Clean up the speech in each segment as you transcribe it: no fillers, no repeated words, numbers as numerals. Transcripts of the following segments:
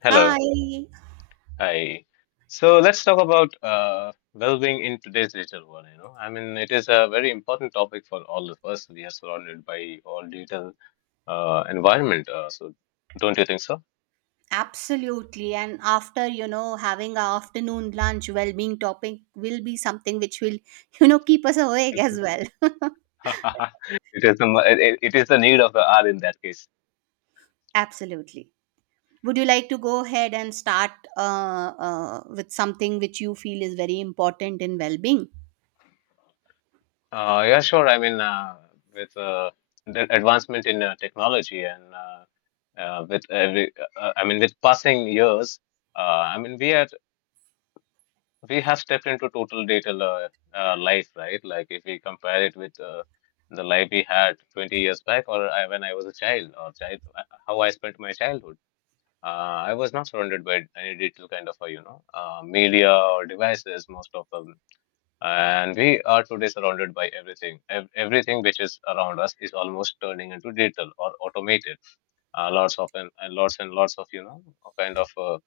Hello. Hi, Hi. So let's talk about well-being in today's digital world. You know, I mean, it is a very important topic for all of us. We are surrounded by all digital environment. So don't you think so? absolutely. And after having our afternoon lunch, well-being topic will be something which will, keep us awake as well. It is the mo- it is the need of the hour in that case. Absolutely. Would you like to go ahead and start uh, with something which you feel is very important in well-being? Yeah, sure. I mean, with the advancement in technology and with I mean, with passing years, uh, I mean, we have stepped into total life, right? Like if we compare it with the life we had 20 years back, or when I was a child, how I spent my childhood. I was not surrounded by any digital kind of, media or devices, most of them. And we are today surrounded by everything. Everything which is around us is almost turning into digital or automated. Lots of and lots and lots of, you know, kind of. Uh,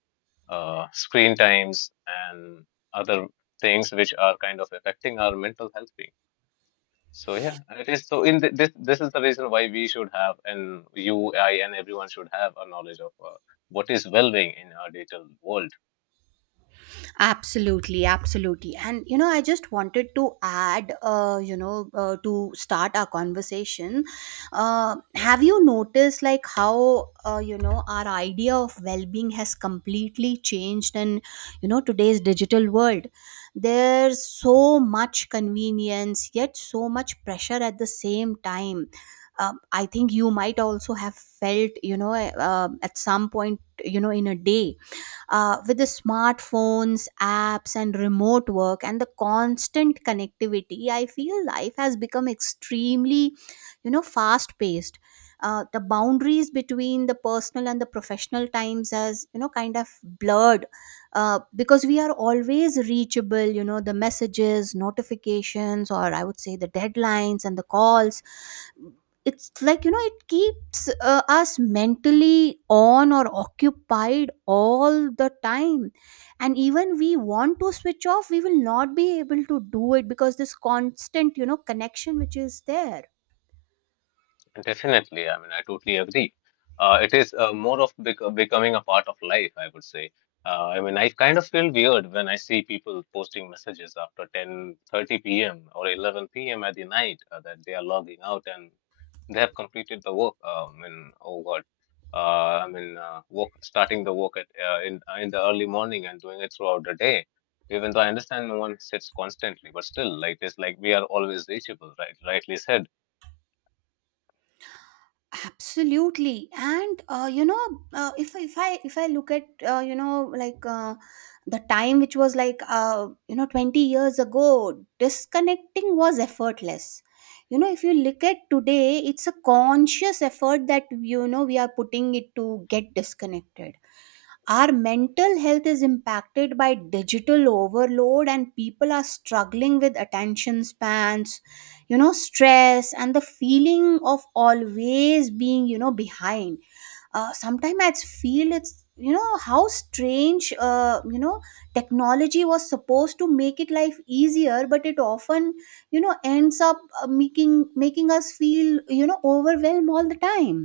uh, Screen times, and other things which are kind of affecting our mental health being. So yeah, it is. So in this is the reason why we should have, and and everyone should have a knowledge of what is well-being in our digital world. Absolutely, absolutely. And I just wanted to add, to start our conversation. Have you noticed like how, our idea of well-being has completely changed in today's digital world? There's so much convenience, yet so much pressure at the same time. I think you might also have felt, at some point, in a day, with the smartphones apps and remote work and the constant connectivity. I feel life has become extremely, fast paced. The boundaries between the personal and the professional times has, kind of blurred, because we are always reachable, the messages notifications, or I would say the deadlines and the calls. It's like, it keeps us mentally on or occupied all the time. And even we want to switch off, we will not be able to do it because this constant, connection which is there. Definitely, I mean, I totally agree. It is more of becoming a part of life, I would say. I mean, I kind of feel weird when I see people posting messages after 10:30 p.m. or 11 p.m. at the night that they are logging out and they have completed the work. I mean, oh God, I mean, work starting the work at in the early morning and doing it throughout the day. Even though I understand no one sits constantly, but still, like it's like we are always reachable, right? Rightly said. Absolutely, and if I look at, like uh, the time which was like, 20 years ago, disconnecting was effortless. If you look at today, it's a conscious effort that, we are putting it to get disconnected. Our mental health is impacted by digital overload and people are struggling with attention spans, stress and the feeling of always being, behind. Sometimes I feel it's, how strange, technology was supposed to make it life easier, but it often, ends up making us feel, overwhelmed all the time.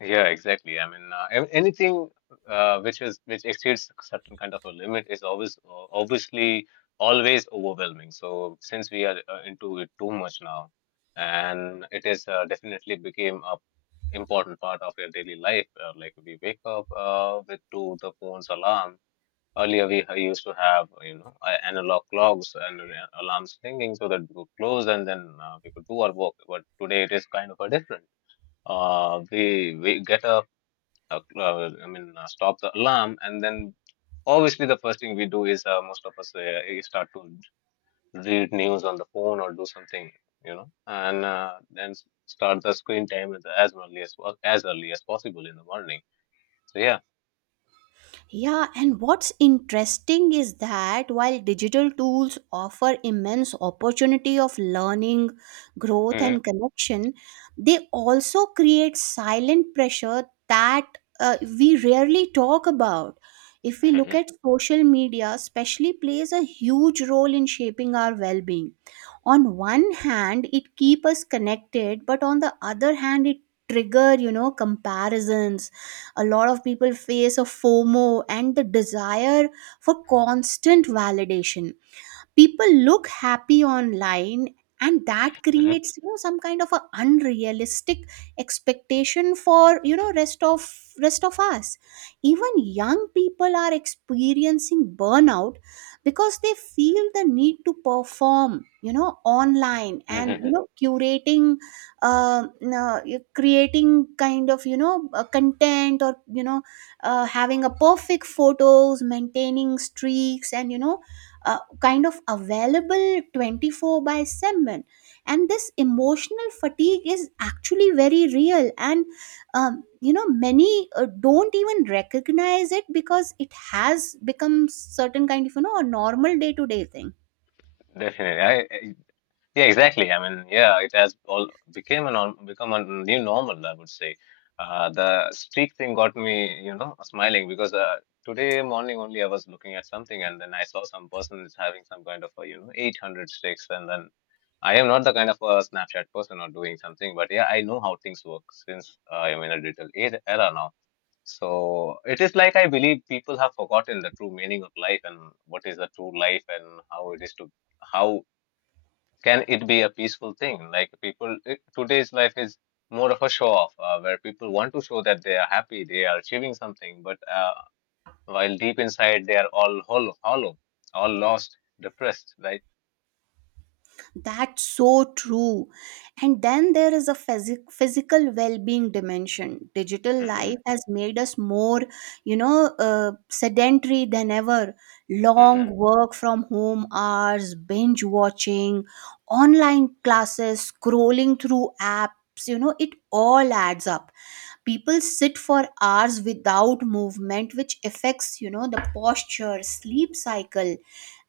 Yeah, exactly. I mean, anything which exceeds a certain kind of a limit is always obviously always overwhelming. So since we are into it too much now, and it is definitely became a important part of your daily life. Like we wake up with to the phone's alarm. Earlier we used to have you know analog clocks and alarms ringing so that we could close and then we could do our work. But today it is kind of a different. We get a stop the alarm, and then obviously the first thing we do is most of us we start to read news on the phone or do something, you know, and then start the screen time at as early as possible in the morning. So yeah. Yeah, and what's interesting is that while digital tools offer immense opportunity of learning, growth Hmm. and connection, they also create silent pressure that, we rarely talk about. If we look Hmm. at social media, especially plays a huge role in shaping our well-being. On one hand it keep us connected, but on the other hand it trigger, comparisons. A lot of people face a FOMO and the desire for constant validation. People look happy online and that Hmm. creates, some kind of a unrealistic expectation for, rest of us. Even young people are experiencing burnout because they feel the need to perform, online, and curating uh, uh, creating kind of, content, or having a perfect photos, maintaining streaks, and kind of available 24 by 7. And this emotional fatigue is actually very real, and you know many don't even recognize it because it has become certain kind of, a normal day to day thing. Definitely. I. Yeah, exactly. I mean, yeah, it has all become a new normal, I would say. The streak thing got me, you know, smiling because today morning only I was looking at something and then I saw some person is having some kind of a, you know, 800 streaks. And then I am not the kind of a Snapchat person or doing something, but yeah, I know how things work since I am in a digital era now. So it is like I believe people have forgotten the true meaning of life and what is the true life and how it is to how can it be a peaceful thing? Like today's life is more of a show off, where people want to show that they are happy, they are achieving something, but while deep inside they are all hollow, all lost, depressed, right? That's so true. And then there is a physical well-being dimension. Digital Hmm. life has made us more, sedentary than ever. Long Hmm. work from home hours, binge watching, online classes, scrolling through apps, it all adds up. People sit for hours without movement, which affects, the posture, sleep cycle,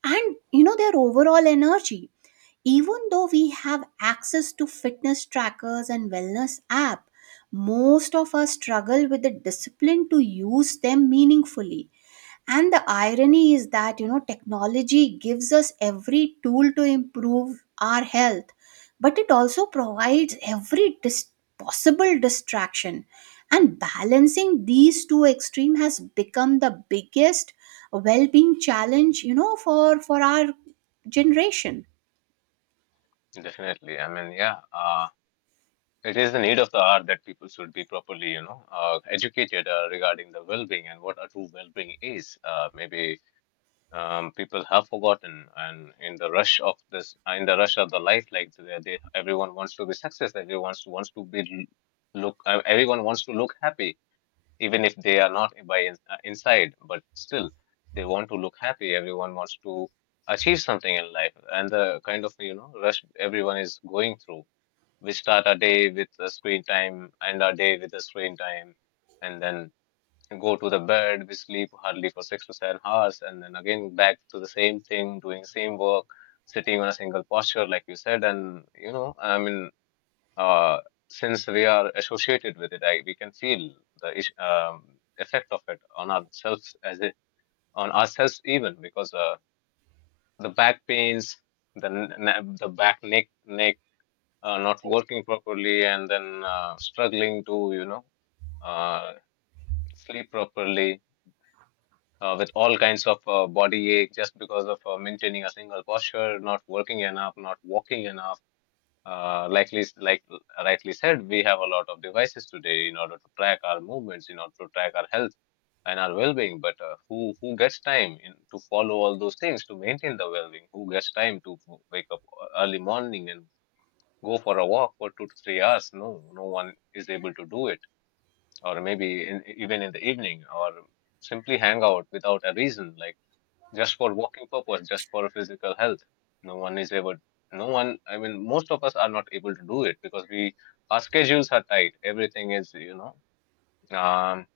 and, their overall energy. Even though we have access to fitness trackers and wellness app, most of us struggle with the discipline to use them meaningfully. And the irony is that technology gives us every tool to improve our health, but it also provides every possible distraction. And balancing these two extremes has become the biggest well-being challenge, for our generation. Definitely. I mean, yeah, it is the need of the hour that people should be properly, you know, educated regarding the well-being and what a true well-being is. Maybe people have forgotten and in the rush of the life like they everyone wants to be successful, everyone wants to, wants to be look everyone wants to look happy even if they are not inside, but still they want to look happy, everyone wants to achieve something in life and the kind of you know rush everyone is going through. We start our day with a screen time, end our day with a screen time, and then go to the bed, we sleep hardly for 6 to 7 hours, and then again back to the same thing, doing same work, sitting on a single posture, like you said. And you know, I mean, uh, since we are associated with it, we can feel the effect of it on ourselves even because the back pains, the n- n- the back neck neck not working properly, and then struggling to you know uh, sleep properly with all kinds of body ache just because of maintaining a single posture, not working enough, not walking enough. Like rightly said, we have a lot of devices today in order to track our movements, in order to track our health and our well-being. But who gets time to follow all those things to maintain the well-being? Who gets time to wake up early morning and go for a walk for 2 to 3 hours? No, no one is able to do it. Or maybe even in the evening, or simply hang out without a reason. Like just for walking purpose, just for physical health. No one is able, no one, I mean, most of us are not able to do it because our schedules are tight. Everything is, you know, um,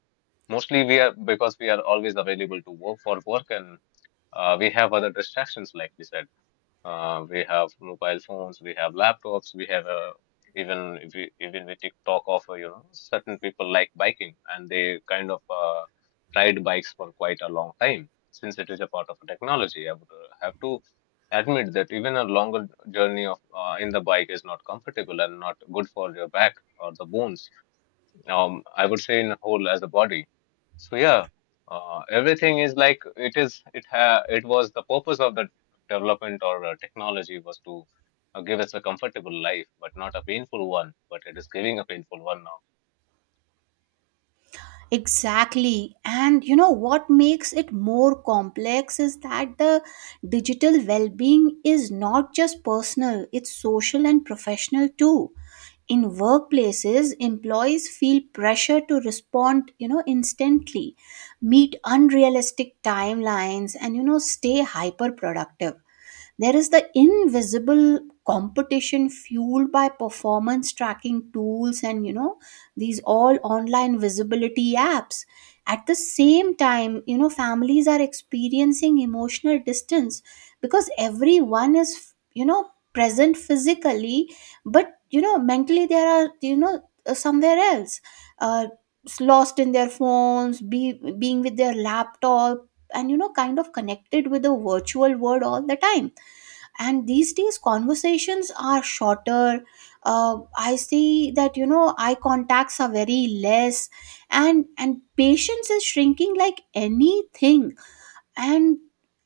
mostly because we are always available to work for work and we have other distractions, like we said. We have mobile phones, we have laptops, we have even if we even we take talk of you know certain people like biking and they kind of ride bikes for quite a long time since it is a part of technology. I would have to admit that even a longer journey of in the bike is not comfortable and not good for your back or the bones, I would say in a whole as a body. So yeah, everything is like it is. It was the purpose of the development or technology was to give us a comfortable life, but not a painful one. But it is giving a painful one now. Exactly. And you know what makes it more complex is that the digital well being is not just personal, it's social and professional too. In workplaces, employees feel pressure to respond, instantly, meet unrealistic timelines, and stay hyper productive. There is the invisible competition fueled by performance tracking tools and, these all online visibility apps. At the same time, families are experiencing emotional distance because everyone is, present physically, but, mentally they are, somewhere else. Uh, Lost in their phones, be being with their laptop, and kind of connected with the virtual world all the time. And these days conversations are shorter. I see that, eye contacts are very less, and patience is shrinking like anything. And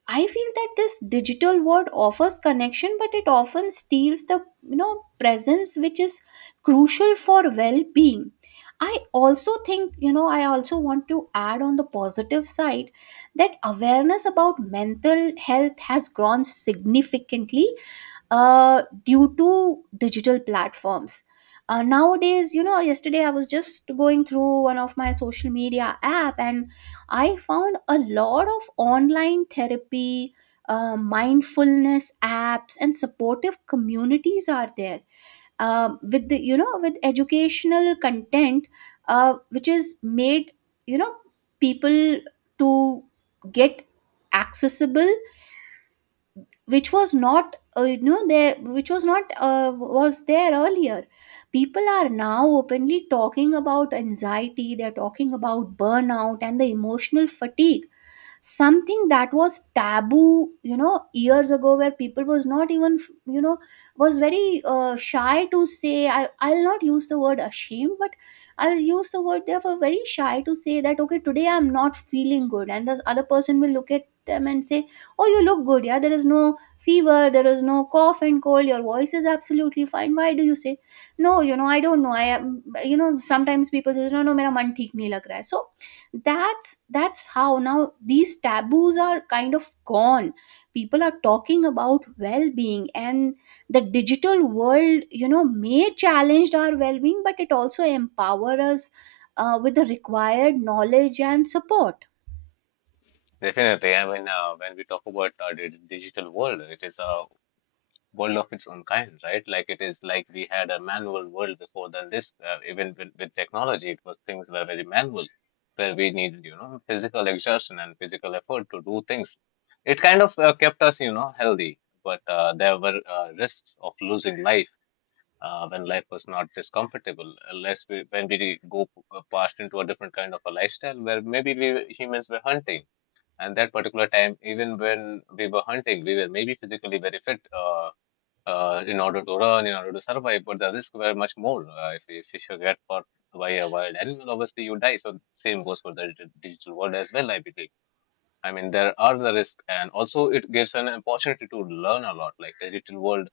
I feel that this digital world offers connection, but it often steals the, presence which is crucial for well-being. I also think, I also want to add on the positive side that awareness about mental health has grown significantly, due to digital platforms. Nowadays, yesterday I was just going through one of my social media app, and I found a lot of online therapy, mindfulness apps, and supportive communities are there, with the, with educational content, which is made, you know people to get accessible, which was not, there, which was not, was there earlier. People are now openly talking about anxiety, they're talking about burnout and the emotional fatigue, something that was taboo, years ago, where people was not even, you know was very shy to say. I, I'll not use the word ashamed, but I'll use the word they were very shy to say that, okay, today I'm not feeling good. And this other person will look at them and say, oh, you look good. Yeah, there is no fever, there is no cough and cold, your voice is absolutely fine, why do you say no? I don't know, I am, sometimes people say no, no, mera man theek nahi lag raha hai. So that's how now these taboos are kind of gone. People are talking about well-being, and the digital world, may challenge our well-being, but it also empower us, with the required knowledge and support. Definitely, I mean, when we talk about the digital world, it is a world of its own kind, right? Like it is like we had a manual world before than this. Even with technology, it was things were very manual, where we needed you know physical exertion and physical effort to do things. It kind of kept us you know healthy, but there were risks of losing life. When life was not this comfortable, unless we, when we go past into a different kind of a lifestyle where maybe we humans were hunting, and that particular time, even when we were hunting, we were maybe physically very fit, in order to run, in order to survive, but the risks were much more. If you get caught by a wild animal, obviously you die. So same goes for the digital world as well, I believe. I mean, there are the risks, and also it gives an opportunity to learn a lot. Like the digital world,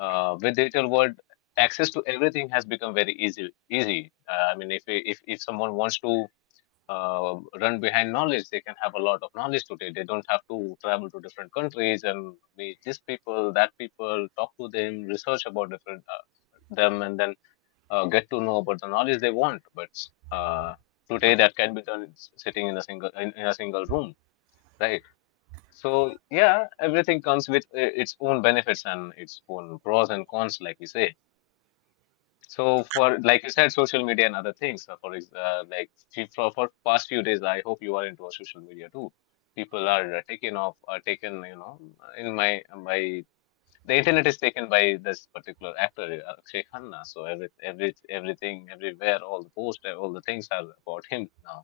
uh, with digital world, access to everything has become very easy. Easy. I mean, if someone wants to run behind knowledge. They can have a lot of knowledge today. They don't have to travel to different countries and meet these people, that people, talk to them, research about different them, and then get to know about the knowledge they want. But uh, today that can be done sitting in a single in a single room, right? So yeah, everything comes with its own benefits and its own pros and cons, like we say. So for like you said, social media and other things. For for past few days, I hope you are into social media too. People are are taken. You know, in my the internet is taken by this particular actor Akshay Khanna. So everything everywhere, all the posts, all the things are about him now.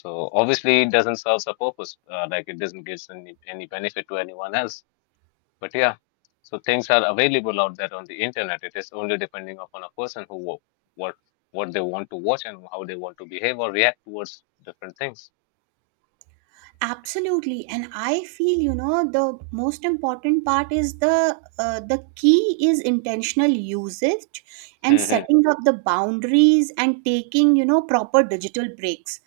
So obviously, it doesn't serve a purpose. Like it doesn't give any benefit to anyone else. But yeah, so things are available out there on the internet. It is only depending upon a person, who wa- what what they want to watch and how they want to behave or react towards different things. Absolutely, and I feel the most important part is the, the key is intentional usage, and Hmm. setting up the boundaries, and taking, proper digital breaks.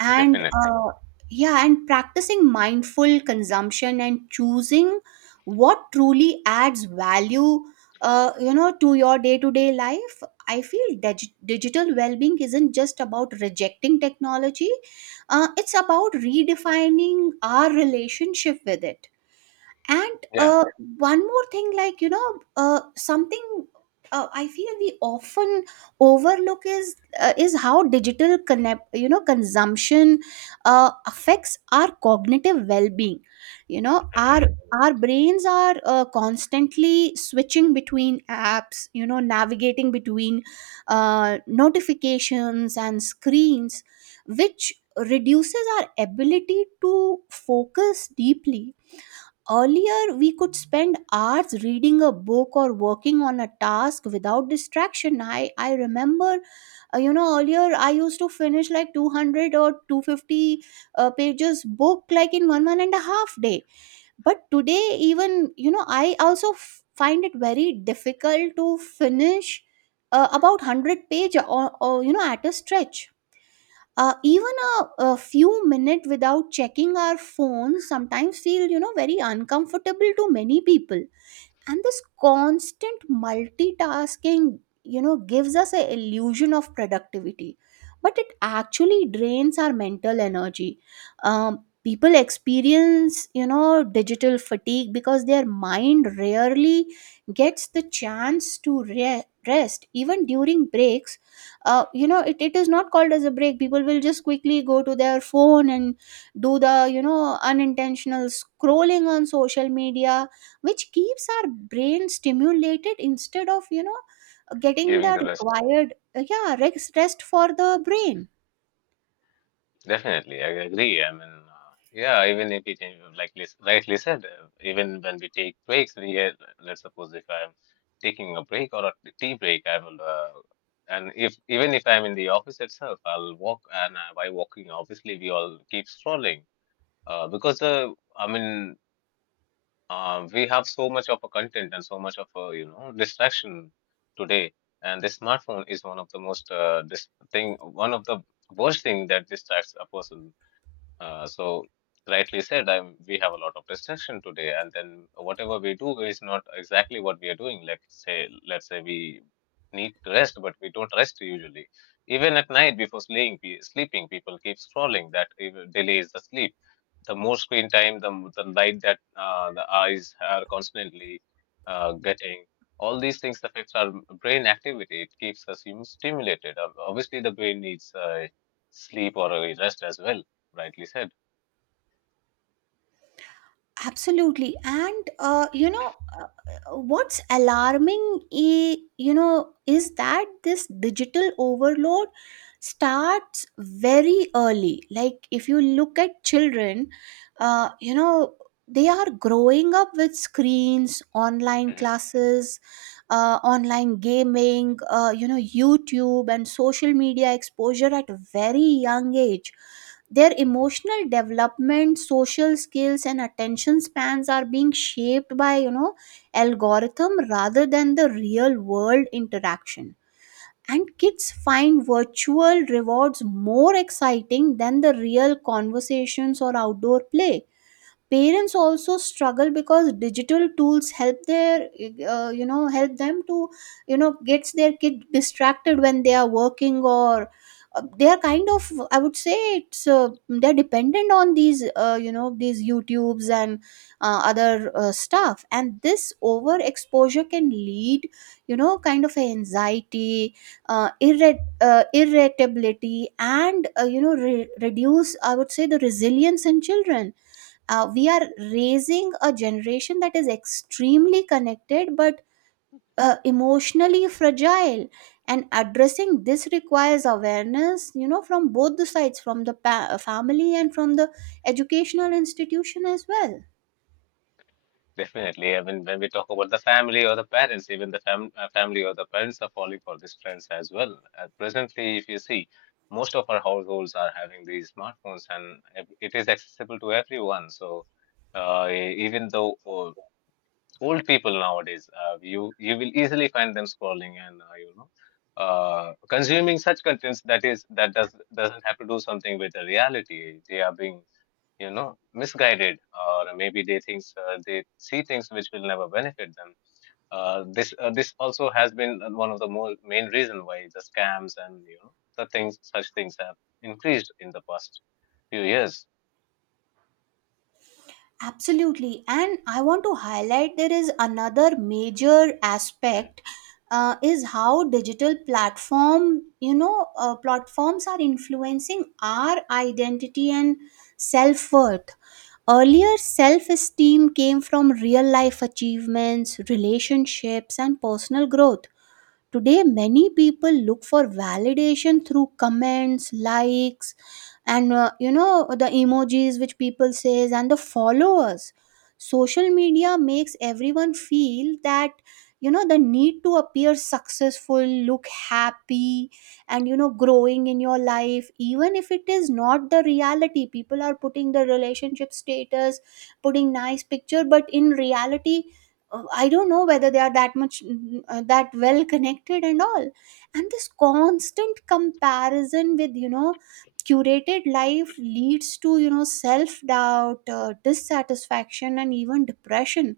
And, Definitely, yeah, and practicing mindful consumption, and choosing what truly adds value, to your day-to-day life. I feel digital well-being isn't just about rejecting technology, it's about redefining our relationship with it. And, yeah. One more thing, like, something, I feel we often overlook is, is how digital connect, consumption, affects our cognitive well-being, you know our Hmm. our brains are, constantly switching between apps, navigating between, notifications and screens, which reduces our ability to focus deeply. Earlier, we could spend hours reading a book or working on a task without distraction. I remember, earlier I used to finish like 200 or 250 pages book like in one, one and a half day. But today, even, I also find it very difficult to finish about 100 page or, at a stretch, even a few minutes without checking our phones sometimes feel, very uncomfortable to many people. And this constant multitasking, gives us a illusion of productivity, but it actually drains our mental energy. People experience, digital fatigue because their mind rarely gets the chance to rest even during breaks. You know it, it is not called as a break. People will just quickly go to their phone and do the, unintentional scrolling on social media, which keeps our brain stimulated instead of, getting Giving the the rest, required, rest, rest for the brain. definitely, I agree. I mean, yeah, even if it rightly said, even when we take breaks, we let's suppose if I'm taking a break or a tea break, I will. And if even if I'm in the office itself, I'll walk, and by walking, obviously, we all keep strolling. Because I mean, we have so much of a content and so much of a, distraction today, and the smartphone is one of the most this thing, one of the worst thing that distracts a person, so rightly said, we have a lot of distraction today, and then whatever we do is not exactly what we are doing. Let's say we need to rest, but we don't rest usually. Even at night before sleeping, sleeping people keep scrolling. That even delays the sleep. The more screen time, the light that the eyes are constantly getting. All these things affects our brain activity. It keeps us stimulated. Obviously, the brain needs sleep or a rest as well, rightly said. Absolutely, and what's alarming, is that this digital overload starts very early. Like if you look at children, uh, you know they are growing up with screens, online Mhm. classes, online gaming, YouTube and social media exposure at a very young age. Their emotional development, social skills, and attention spans are being shaped by, algorithm rather than the real world interaction. And kids find virtual rewards more exciting than the real conversations or outdoor play. Parents also struggle because digital tools help their help them to gets their kid distracted when they are working, or they are kind of, I would say it's they're dependent on these these YouTubes and other stuff, and this overexposure can lead you know kind of anxiety, irritability, and reduce, I would say, the resilience in children. We are raising a generation that is extremely connected but emotionally fragile, and addressing this requires awareness, from both the sides, from the family and from the educational institution as well. Definitely. I mean, when we talk about the family or the parents, even the family or the parents are falling for these trends as well. Presently, if you see, most of our households are having these smartphones and it is accessible to everyone. So, even though old people nowadays, you will easily find them scrolling and consuming such contents that is that does doesn't have to do something with the reality. They are being misguided, or maybe they think they see things which will never benefit them. This also has been one of the more main reason why the scams and the things such things have increased in the past few years. Absolutely. And I want to highlight there is another major Mm. aspect, is how digital platform, platforms are influencing our identity and self-worth. Earlier, self-esteem came from real-life achievements, relationships, and personal growth. Today, many people look for validation through comments, likes, and the emojis which people says, and the followers. Social media makes everyone feel that, the need to appear successful, look happy, and growing in your life, even if it is not the reality. People are putting the relationship status, putting nice picture, but in reality, I don't know whether they are that much that well connected and all. And this constant comparison with, curated life leads to, self doubt, dissatisfaction, and even depression.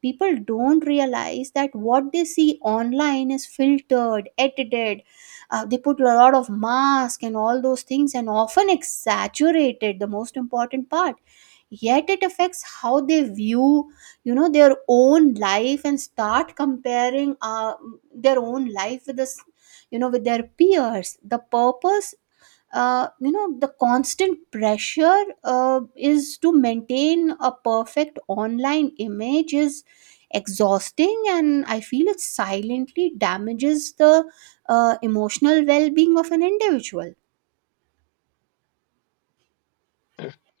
People don't realize that what they see online is filtered, edited. They put a lot of mask and all those things, and often exaggerated. The most important part, yet it affects how they view, their own life, and start comparing their own life with this, with their peers. The purpose, the constant pressure, is to maintain a perfect online image is exhausting, and I feel it silently damages the emotional well-being of an individual.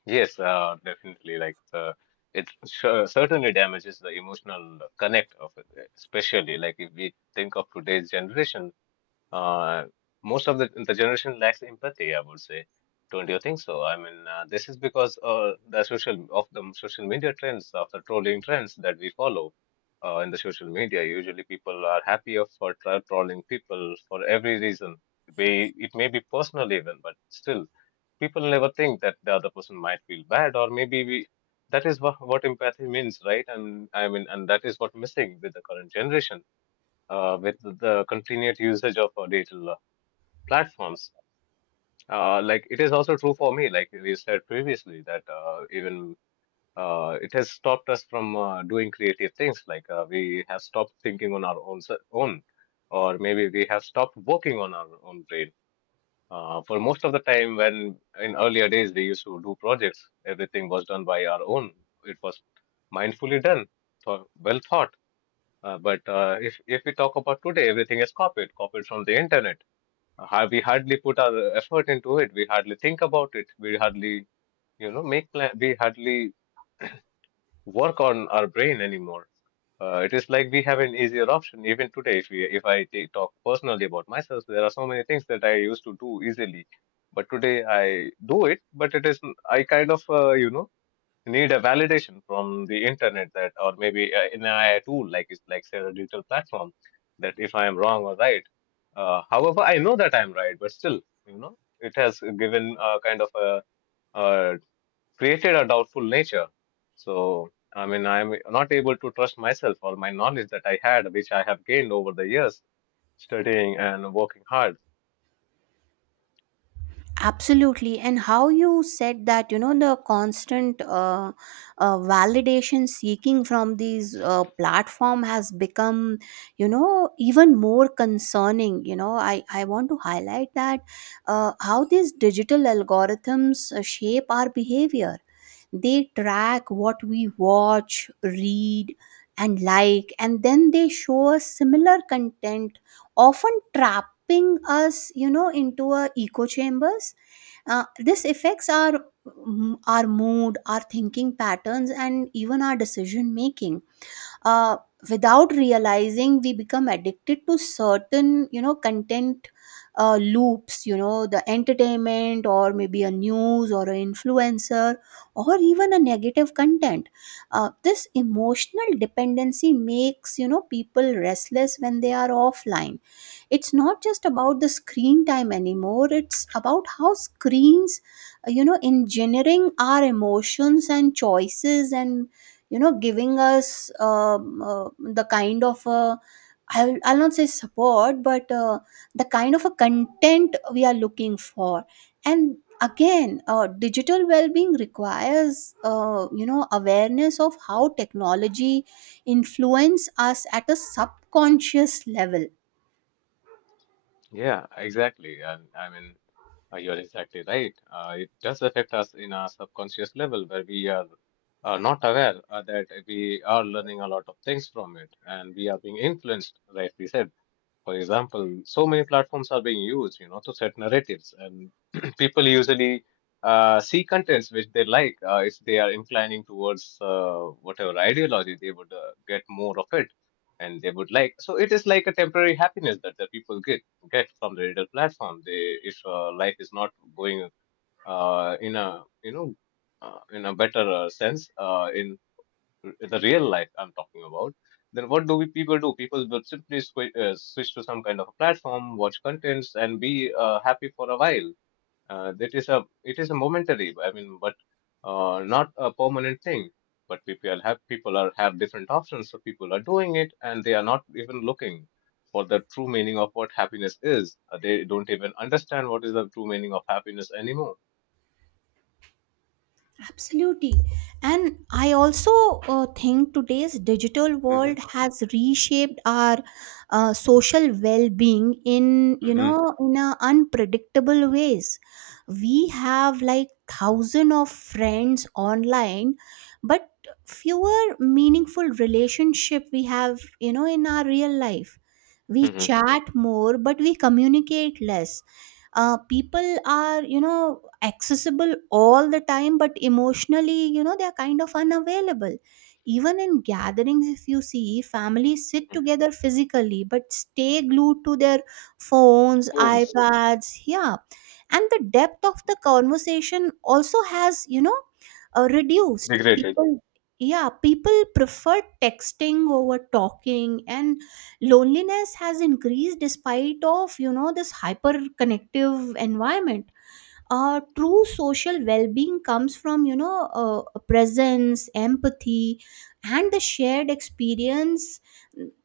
Yes, definitely, like the it sure, certainly damages the emotional connect of it, especially like if we think of today's generation. Uh, Most of the generation lacks empathy, I would say. Don't you think so? I mean, this is because the social media trends, of the trolling trends that we follow in the social media. Usually, people are happier for trolling people for every reason. It may be personal even, but still, people never think that the other person might feel bad, or maybe we. That is what empathy means, right? And I mean, and that is what missing with the current generation with the continued usage of digital platforms. Like it is also true for me, like we said previously, that even it has stopped us from doing creative things. Like we have stopped thinking on our own, or maybe we have stopped working on our own brain. For most of the time, when in earlier days we used to do projects, everything was done by our own. It was mindfully done, well thought but if we talk about today, everything is copied, copied from the internet. We hardly put our effort into it. We hardly think about it. We hardly, make plan. We hardly work on our brain anymore. It is like we have an easier option even today. If I talk personally about myself, there are so many things that I used to do easily, but today I do it. But it is I kind of, need a validation from the internet that, or maybe an AI tool, like it's like say a digital platform, that if I am wrong or right. However, I know that I am right, but still, it has given a kind of a, uh created a doubtful nature. So, I mean, I'm not able to trust myself or my knowledge that I had, which I have gained over the years studying and working hard. Absolutely. And how you said that, the constant validation seeking from these platform has become, even more concerning. I want to highlight that how these digital algorithms shape our behavior. They track what we watch, read, and like, and then they show us similar content, often trapping us, into a echo chambers. This affects our our mood, our thinking patterns, and even our decision making. uh, Without realizing, we become addicted to certain, content loops, the entertainment, or maybe a news, or an influencer, or even a negative content. This emotional dependency makes, people restless when they are offline. It's not just about the screen time anymore, it's about how screens engineering our emotions and choices, and giving us the kind of I'll not say support, but the kind of a content we are looking for. And again, digital well-being requires, awareness of how technology influence us at a subconscious level. Yeah, exactly. And I mean. You are exactly right. It does affect us in a subconscious level where we are not aware that we are learning a lot of things from it and we are being influenced, rightly said. For example, so many platforms are being used, to set narratives, and people usually see contents which they like. If they are inclining towards whatever ideology, they would get more of it, and they would like. So it is like a temporary happiness that the people get from the digital platform. If life is not going uh, in a you know in a better sense, in the real life I'm talking about, then what do we people do? People will simply switch to some kind of a platform, watch contents, and be happy for a while. It is a momentary, I mean, but not a permanent thing. But people have people are have different options, so people are doing it, and they are not even looking for the true meaning of what happiness is. They don't even understand what is the true meaning of happiness anymore. Absolutely. And I also think today's digital Mm-hmm. world has reshaped our social well-being in, Mm-hmm. In a unpredictable ways. We have like thousand of friends online, but fewer meaningful relationship we have, in our real life. We chat more, but we communicate less. People are, accessible all the time, but emotionally, they are kind of unavailable. Even in gatherings, if you see, families sit together physically but stay glued to their phones, Mm-hmm. iPads, yeah. And the depth of the conversation also has, reduced Degraded. people. Yeah, people prefer texting over talking, and loneliness has increased despite of, this hyper connective environment. True social well-being comes from, a presence, empathy, and the shared experience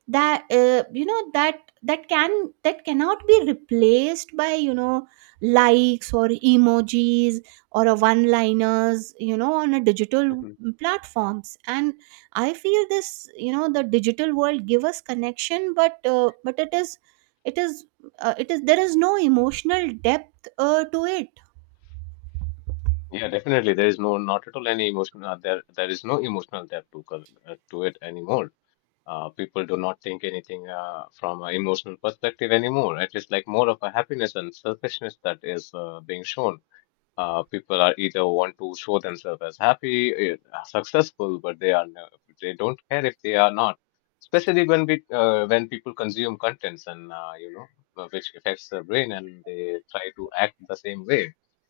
that, that can, that cannot be replaced by, likes or emojis, or a one liners, on a digital platforms. And I feel this, the digital world give us connection, but it is, it is, it is there is no emotional depth to it. Yeah, definitely. There is not at all any emotional. There is no emotional depth to it anymore. People do not think anything from an emotional perspective anymore. It is like more of a happiness and selfishness that is being shown. People are either want to show themselves as happy, successful, but they are no- they don't care if they are not. Especially when people consume contents and which affects their brain and they try to act the same way.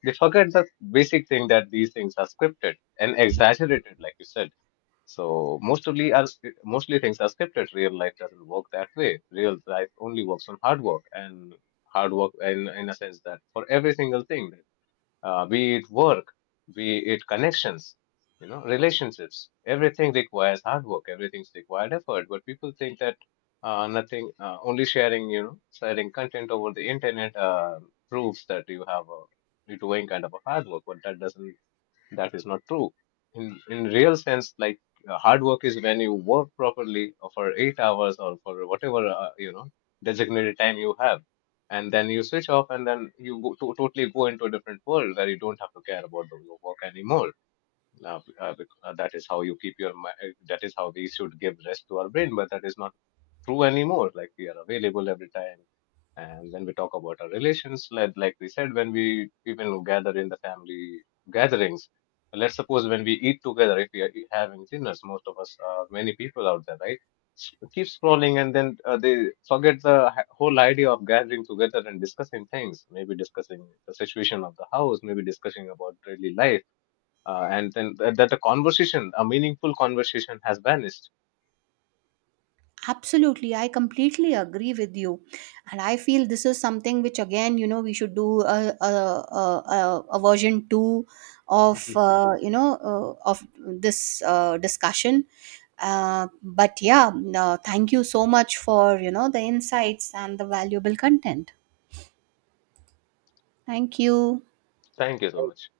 They forget the basic thing that these things are scripted and exaggerated, like you said. So mostly things are scripted. Real life doesn't work that way. Real life only works on hard work and hard work in a sense that for every single thing be it work, be it connections, relationships. Everything requires hard work. Everything's required effort. But people think that nothing, only sharing content over the internet proves that you're doing kind of a hard work. But that is not true in real sense, like hard work is when you work properly for 8 hours or for whatever designated time you have and then you switch off and then you totally go into a different world where you don't have to care about your work anymore. That is how you keep your mi- That is how we should give rest to our brain, but that is not true anymore. Like we are available every time. And when we talk about our relations, like we said, when we even gather in the family gatherings, let's suppose when we eat together, if we are having dinners, most of us are many people out there, right? Keep scrolling and then they forget the whole idea of gathering together and discussing things, maybe discussing the situation of the house, maybe discussing about daily life. And then a meaningful conversation has vanished. Absolutely, I completely agree with you, and I feel this is something which, again, we should do a version two of, of this discussion. But yeah, no, thank you so much for, the insights and the valuable content. Thank you. Thank you so much.